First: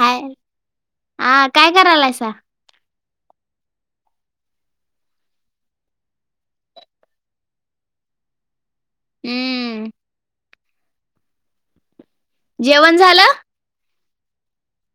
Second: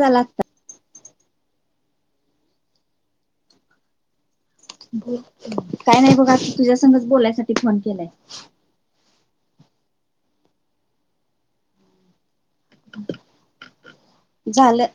झाला आता आ काय करायलायसा? काय नाही बघ आता तुझ्यासंगच बोलायसाठी फोन केलाय. हम्म. जेवण झालं? झालं.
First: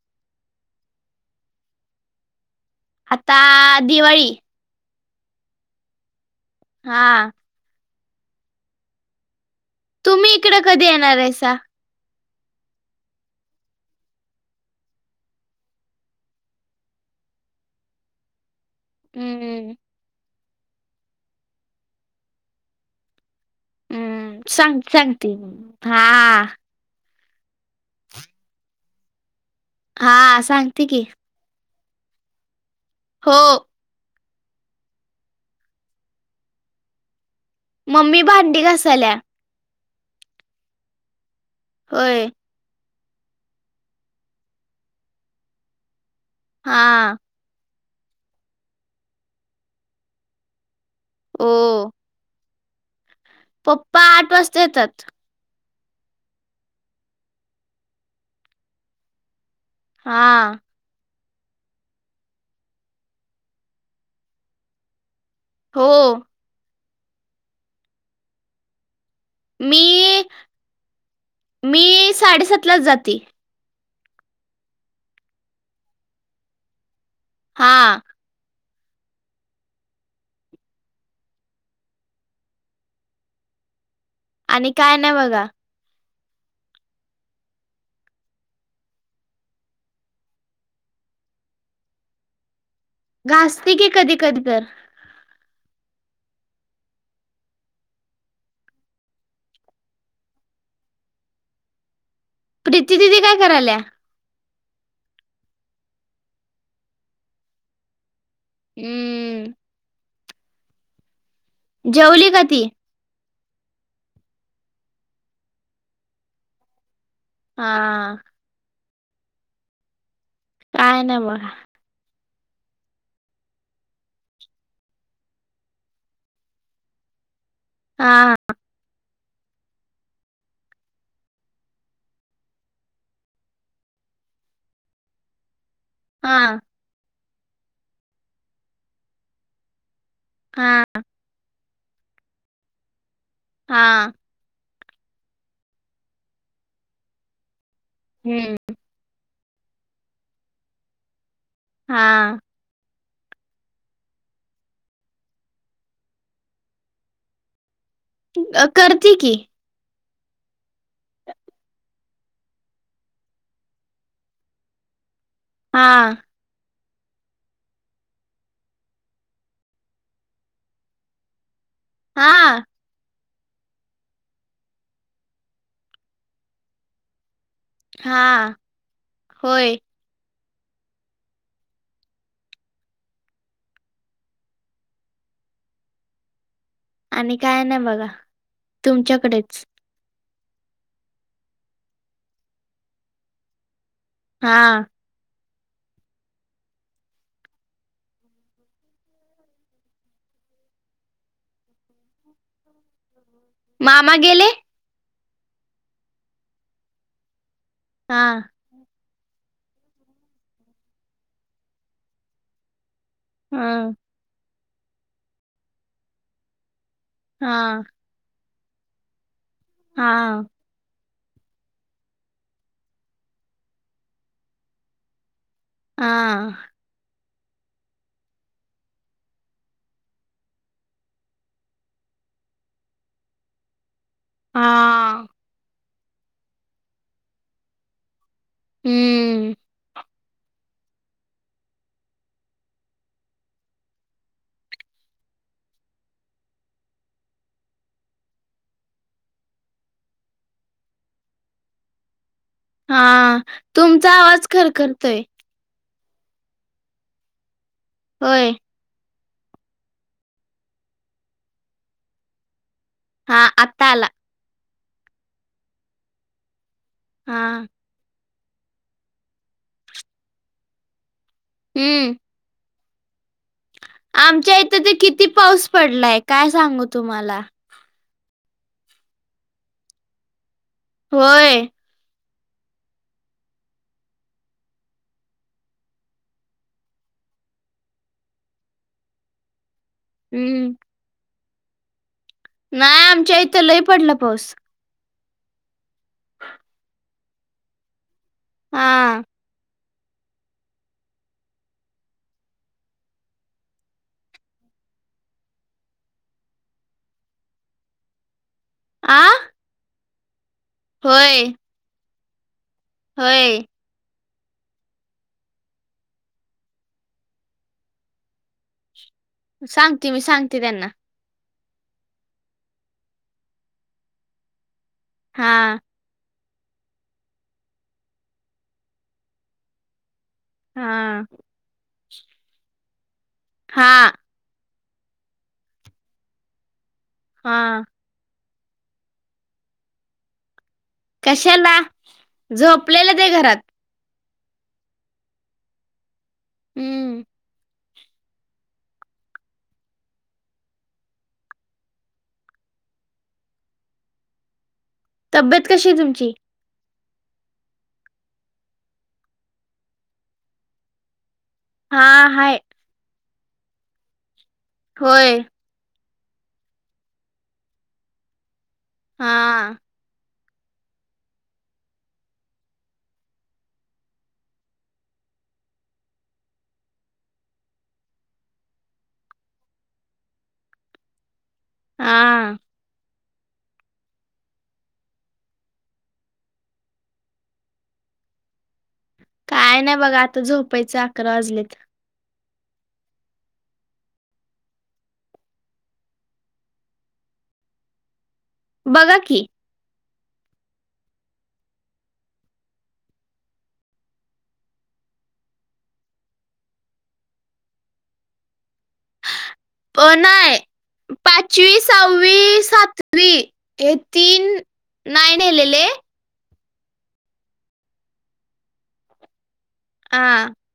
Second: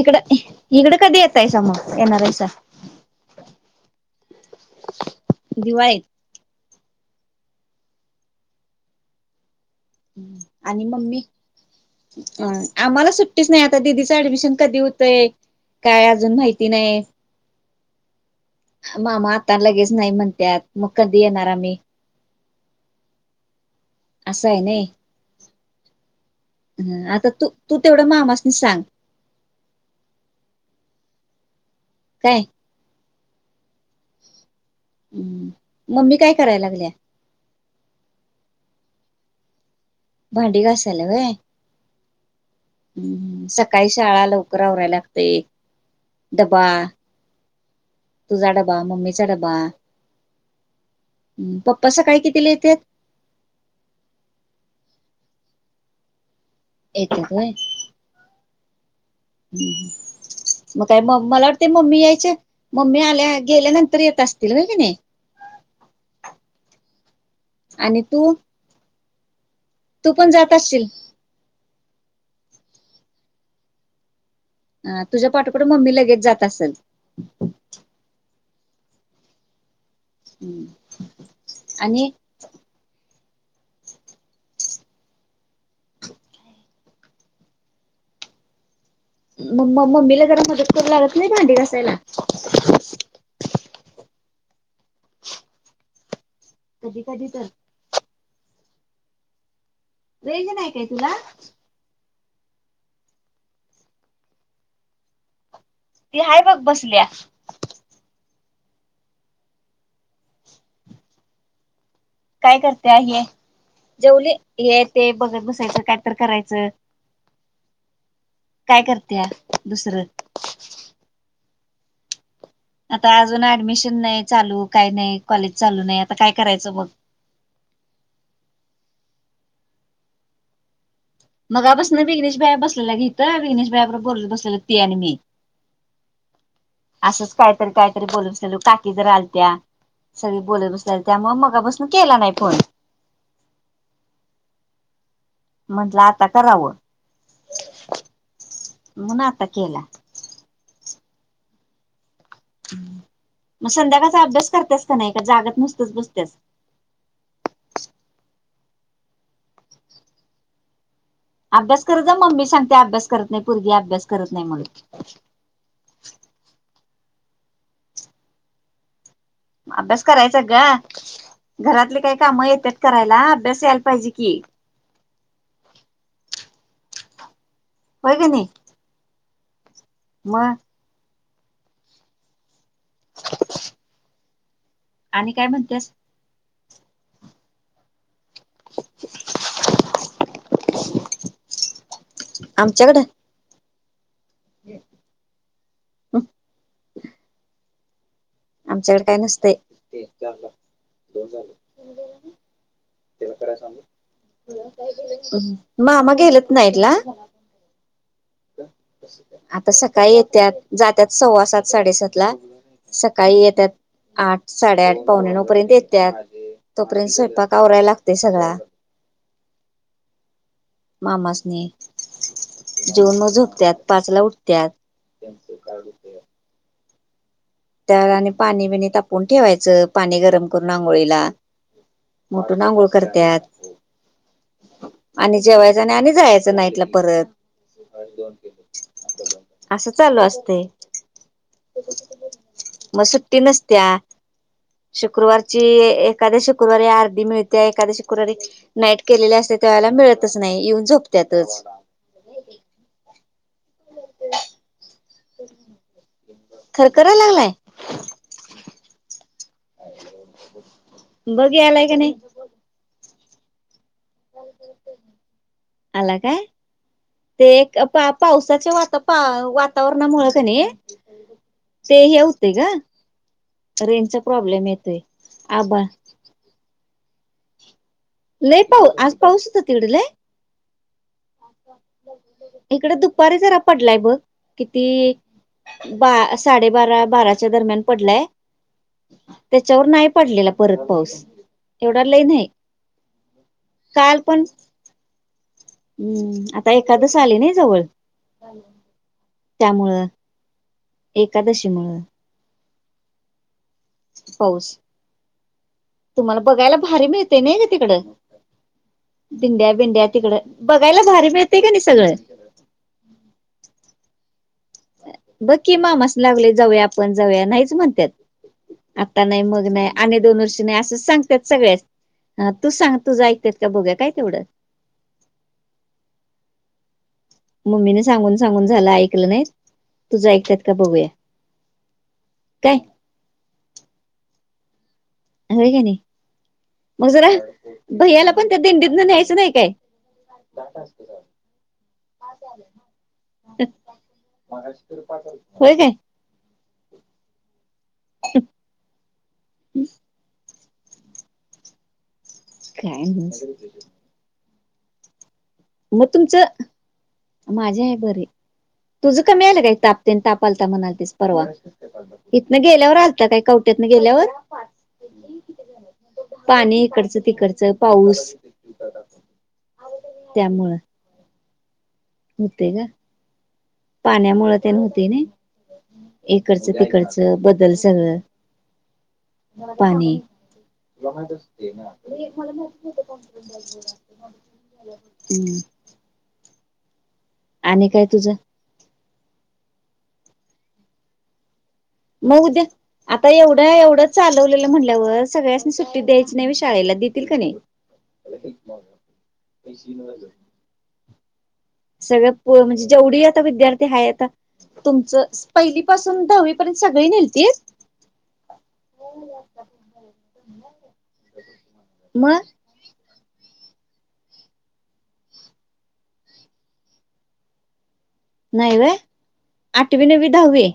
इकड इकड कधी येतायसा म येणारायसा. आता, दिवाळी. दिवाळीत. हा तुम्ही इकड आणि कधी येणार मम्मी हायसा? अ आम्हाला सुट्टीच नाय आता, दिदीचं ऍडमिशन कधी हुतय? काय अजून माहिती नाय. मामा आता हम्म. लगेच नाही म्हणत्यात, मग कधी येणार आम्ही? हम्म असं आहे सांग नाही सांगते मं हा आता तू, तू तेवढ मामासनी सांग. हा, सांगते की काय? हो. मम्मी काय कराय लागल्या? मम्मी भांडी घासाल्या. भांडी घासाल्या व्हय. व्हय. हम्म सकाळी शाळा लवकर आवराय लागतंय. डबा, हा. तुझा डबा, मम्मीचा डबा पप्पा ओ. सकाळी कितीला येत्यात? पप्पा आठ वाजता येतात. येत्यात व्हय. हूं हम्म हा मग काय म मला वाटतय मम्मी यायचे मम्मी आल्या गेल्या नंतर येत असशील व्हय की नाय? हो. आणि तू तू मी पण जात असशील मी साडेसातलाच जाती. अ तुझ्या पाठोपाठ मम्मी लगेच जात असल. हा हम्म आणि आणि काय नाय बघा. म म मम्मीला जरा मदत करू लागत नाही भांडी घासायला. घासते की कधी कधी तर कधी कधी तर रेंज नाय काय तुला प्रीती दिदी काय करायल्या ती हाय बघ बसल्या. [unintelligible] जेवली का काय ती करते हे जेवली. हे ते बघत बसायचं. काय तर करायचं. हां काय करत्या दुसरं काय नाय बघा आता अजून ऍडमिशन नाही चालू काय नाही कॉलेज चालू नाही आता काय करायचं बघ हा हा मगा पासन विघ्नेश भायां बसलेला की इथं विघ्नेश भाया बरोबर बोलतं बसलेलं ते आणि मी हां असंच काहीतरी, काहीतरी बोलून सलू काकी जर आलत्या, सगळी बोलून हा स त्यामुळ मगापसन केला नाही फोन. हा! म्हंटलं आता कराव. हूं! म्हनून आता केला. हा! म संध्याकाळचा अभ्यास करत्यांस का नाही का जागत नुसत्याच बसत्यांत. अ करते की. अभ्यास करत जा मम्मी सांगते, अभ्यास करत नाही पोरगी अभ्यास करत नाही, म्हणून. हां! अभ्यास करायचा ग घरातले काही हा कामं येत्यात करायला, अभ्यास यायला पाहिजे की. होय हा होय! म! आणि काय म्हणतेस. आणि काय नाही बघा तुमच्याकडेच. [inaudible] आमच्याकड? हा [inaudible] आमच्याकड काय नसतय. मामा गेले मामा गेलेत नाईटला. हा! आता सकाळी येत्यात, जात्यांत सव्वा सात साडेसातला काही हा येत्यांत आठ, साडेआठ, पावणेनऊपर्यंत येत्यांत, तोपर्यंत स्वयंपाक हा आवरायला ते सगळां हा! मामासनि जेवूण म झोपत्यांत पाचला उठत्यांत. त्यांचं टार्गेट. आ! त्यां [unintelligible] पाणी बिणी तापून ठेवायचं पाणी गरम करून आंघोळीला. मउठून आंगोळ करत्यांत. हा आणि जेवायच, न आणि जायचं नाईटला परत. हम्म असं चालू असतय. म सुट्टी नसत्या. शुक्रूवारची एखाद्या शुक्रूवारी अर्धी मिळते एखाद्या शुक्रूवारी नाईट केलेले असते त्यां वेळेला मिळतच नाही, येऊन झोपत्यातच. हा तुमचा आवाज खरखरतोय. [unintelligible] खरखरा लागलाय. होय. बघ आलाय का नाही. हा आत आला काय हा ते एक पाप पावसाच्या वात वातावरणामुळे कनि ते हम्म हे हूंत ग. रेंजचा आमच्या प्रॉब्लेम इथं त येतोय किती पाऊस आबा पडलाय काय सांगू तुम्हाला? लयी पाऊ आज पाऊस होत तिकडे लयी? होय! इकडे दुपारी जरा पडलाय ब किती बा साडेबारा बाराच्या दरम्यान पडलाय त्याच्यावर नाही पडलेला हम्म परत पाऊस एवढा लई न्हाही. नाही आमच्या इथं लई पडला पाऊस. हम्म आता एखादस आली नाही जवळ हा त्यामुळं. एकादशी मूळ. पाऊस तुम्हाला बघायला भारी मिळते नाही का तिकडं आ दिंड्या बिंड्या तिकड बघायला भारी होय मिळते का नाही सगळे. होय. बघकी मामास लागले जाऊया आपण जाऊया नाहीच म्हणतात. आता नाही मग नाही सांगते आणि मी दोन सांगते वर्षी नाही त्यांना असंच सांगतात सगळ्याच हा तू सांग तुझं ऐकत का बघूया काय तेवढं. हा मम्मीने सांगून सांगून झालं ऐकलं नाही तुझं ऐकतात का बघूया. हा काय? हां. हो का नाही मधुरा हा भैयाला पण त्या दिंडीतन न्यायचं नाही का. चार तारखेला. कशाला झोपलेलं ते घरात. हो काय. हम्म [inaudible] काय नाही. तब्येत कशी आहे म तुमची तुमचं माझी आहे बरी, तुझ कमी आलं काय तापतेन ताप आलता म्हणालातीस परवा? हा हाय इथन गेल्यावर आलता काय कवट्यातन गेल्यावर? होय. पाणी इकडचं तिकडचं पाऊस. हा. त्यामुळं. होते का पाण्यामुळ त्या नव्हतं नी. इकडचं तिकडचं बदल सदल पाणी हा [inaudible] आणि काय तुझं? काय नाही बघा आता झोपायच अकरा वाजलेत. म उद्या आता एवढं एवढं चालवलेलं म्हटल्यावर सगळ्यासनी सुट्टी द्यायची नाहीव शाळेला देतील कनी. [unintelligible] बघा की पैश मिळालं. सगळं म्हणजे जेवढी आता विद्यार्थी हायता तुमचं पहिली पासून दहावी पर्यंत सगळी नेहलती? अ नाय पाचवी, मग सावी, सात वी हे तीन नाय नेहलेले. नाही व्हय आठवी, नवी, हा दहावी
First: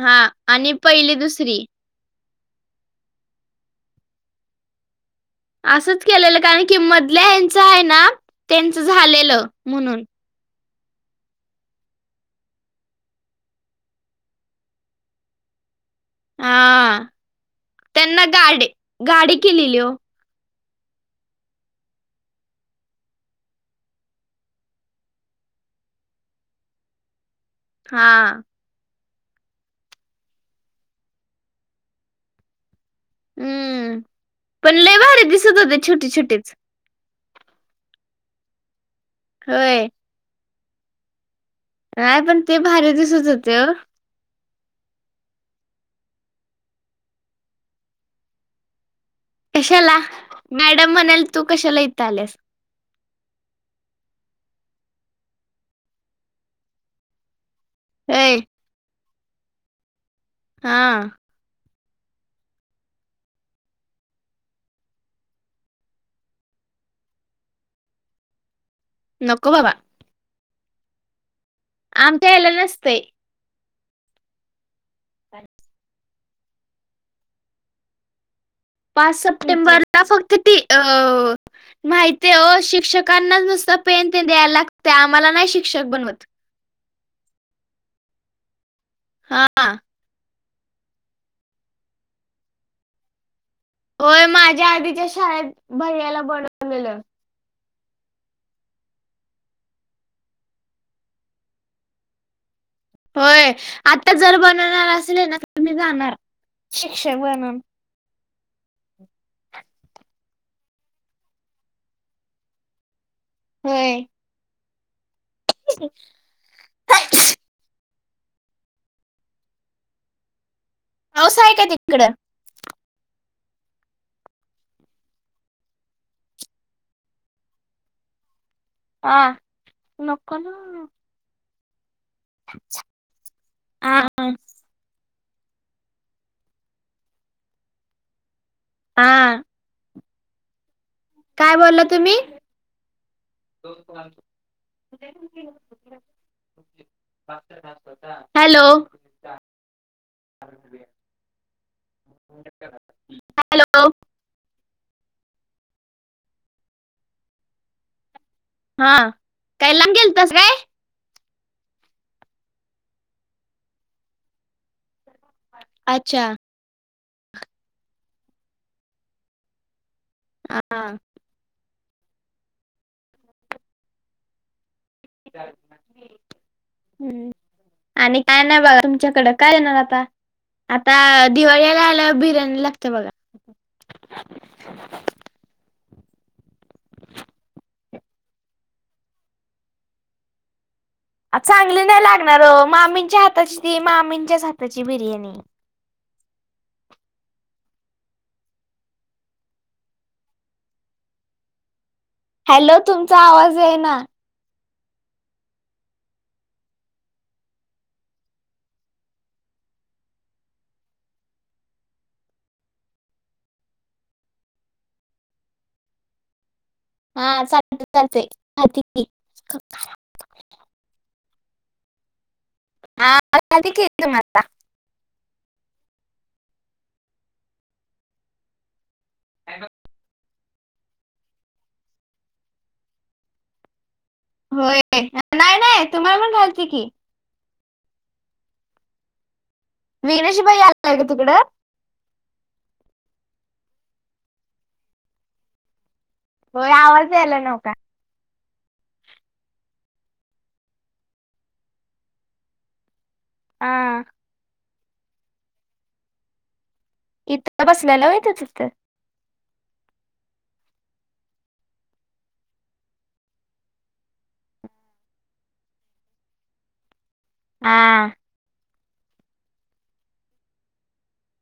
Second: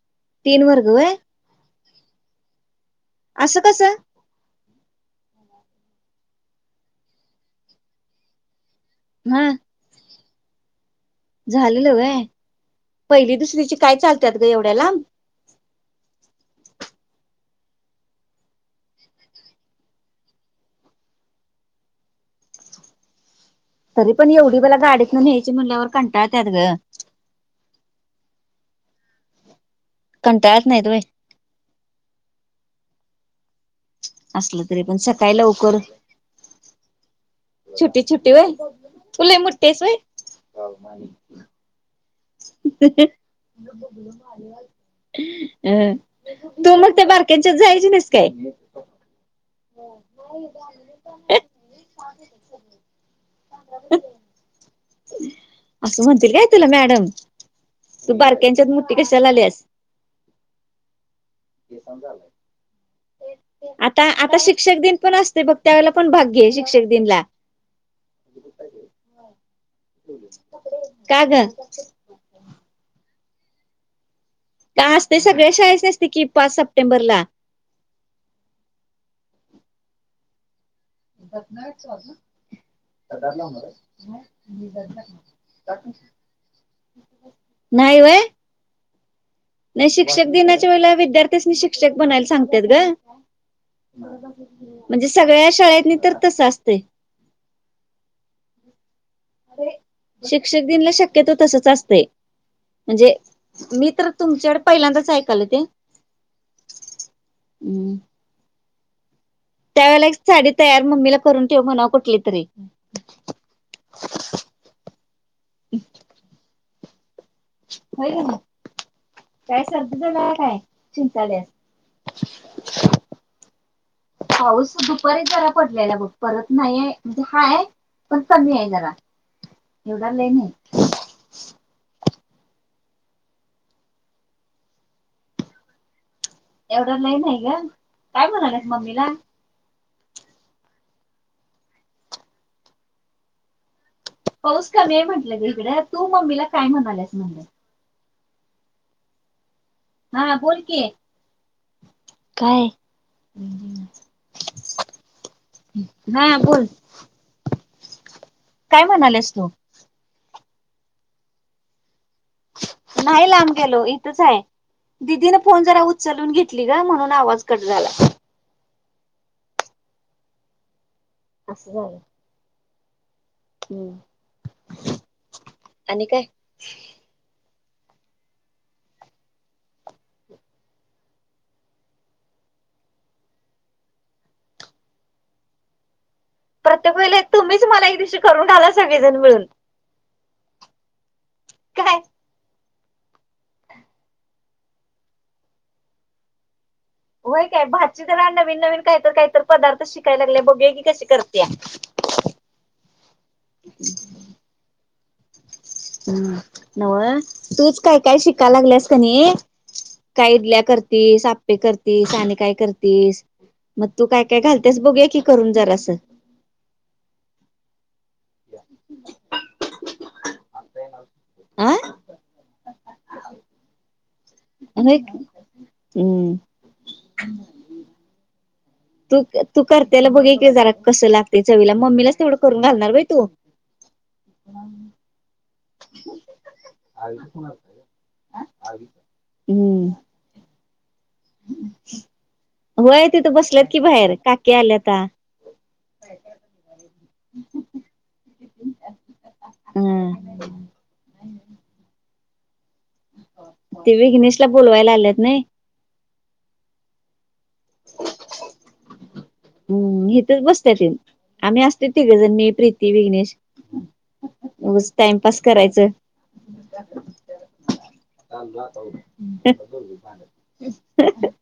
हा तीन आणि वर्ग पहिली व्हय दुसरी आसं कसं? आसंच केलेलं कारण की मधल्या हेचं आहे ना त्यांचं झालेलं हा म्हणून झालेलं व्हय पहिली दुसरीची काय चालत्यात ग एवढ्या लांब? हा त्यांना गाडी गाडी केलेली ओ. तरी पण एवढीबला गाडीतन न्यायची म्हटल्यावर कंटाळत्यात ग. हा.... कंटाळत नाहीत व्हय... हुं असलं पण तरी लय भारी सकाळी दिसत लवकर होते छोटी छोटीच.... छोटी छोटी व्हय तू लई मोठी हाईस होय व्हय.... नाही पण ते भारी दिसत होते ओ [unintelligible] अं तू मग त्या बारक्यांच्यात जायची नाहीस काय? कशाला मॅडम म्हणल्या तू कशाला इथ आल्यास? असं म्हणतील काय तुला मॅडम? तू होय बारक्यांच्यात मोठी कशाला आल्यास? हा.... [unintelligible] आता आता शिक्षक दिन पण असतोय बघ त्यावेळेला पण भाग घे शिक्षक दिनला.... [unintelligible] नको बाबा.... का ग? आमच्या हेला नसतय... का आसतय सगळ्या शाळेसनी असतय की पाच सप्टेंबरला.... पाच सप्टेंबरला फक्त ती अ.... माहितेये हो शिक्षकांना नुसत पेन तेन द्याय लागतय आम्हाला नाही शिक्षक बनवत.... नाही व्हय? हा.... नाही शिक्षक दिनाच्या वेळेला विद्यार्थ्यांसनी शिक्षक बनायला सांगत्यात गं... होय माझ्या आधीच्या म्हणजे सगळ्या शाळेत शाळेतनी तर भैयाला तसं आसतय... बनवलेलं. शिक्षक दिनला शक्यतो तसच असतय. होय आता जर तुमच्याकडे बनवणार पहिल्यांदाच असले ना ऐकाल ते तर मी जाणार.... शिक्षक बनून... हम्म त्यावेळेला एक साडी तयार मम्मीला करून ठेव म्हणावं कुठली तरी.... होय.... [unintelligible] व्हय कनी काय सर्दी झाल्या काय पाऊस आहे का तिकडं? शिंकाल्यास? [inaudible] पाऊस दुपारी जरा पडलेला बघ परत नाहीये म्हणजे हाय... पण कमी आहे जरा.... हा एवढा लय नको नाही ना.... हा.... एवढ लई नाही ग काय म्हणाल्यास मम्मीला? हा काय बोला तुम्ही? पाऊस कमी हे म्हटलं ग हिकड तू मम्मीला काय म्हणाल्यास ते? [inaudible] हॅलो.... हा बोल की काय हॅलो.... हा बोलत्यात..... हा म्हणालेस तू काय लांब गेलतास काय? नाही लांब गेलो इथंच आहे दिदी न फोन जरा अच्छा उचलून घे.... घेतली गं म्हणून आवाज कट झाला. हा... आस झालं हू.... आणि काय नाही बघा तुमच्याकड काय येणार आता? आता दिवाळीला आल्यावर बिर्याणी लागते बघा..... [inaudible] प्रत्येक वेळेला तुम्हीच मला एक दिवशी करून घाला सगळेजण मिळून. चांगली काय नाही लागणार ओ मामीच्या हाताची ती मामीच्याच हाताची बिर्याणी. होय काय भाची जरा नवीन नवीन कायतर कायतर पदार्थ शिकाय लागल्या बघूया की कशी करत्या. हॅलो तुमचा आवाज येईना होय नव तूच काय काय शिकाय लागल्यास कणी काय इडल्या करतीस आप्पे करतीस आणि काय करतीस म तू काय काय घालत्यास बघूया की करून जरासं. हा चालत चालतंय घालते की आ हा घालते की तुम्हाला [unintelligible] हम्म तू तू करतेल बघूया की जरा कसं लागतंय चवीला मम्मीलाच तेवढं करून घालणार व्हय तू? होय. नाही नाही तुम्हाला पण घालते की हम्म विघ्नेश भैय्या आलाय काय तिकडं? होय तिथं बसल्यात की बाहेर काकी आल्याता व्हय आवाज यालाय नव्ह का हम्म ते हा विघ्नेशला बोलवायला आल्यात नाही इथं बसल्याल होेय तो तिथं? हम्म हितचं बसल्या ति आम्ही आसतोय तिघजण मी प्रीती विघ्नेश टाइमपास करायचं. हा काल रात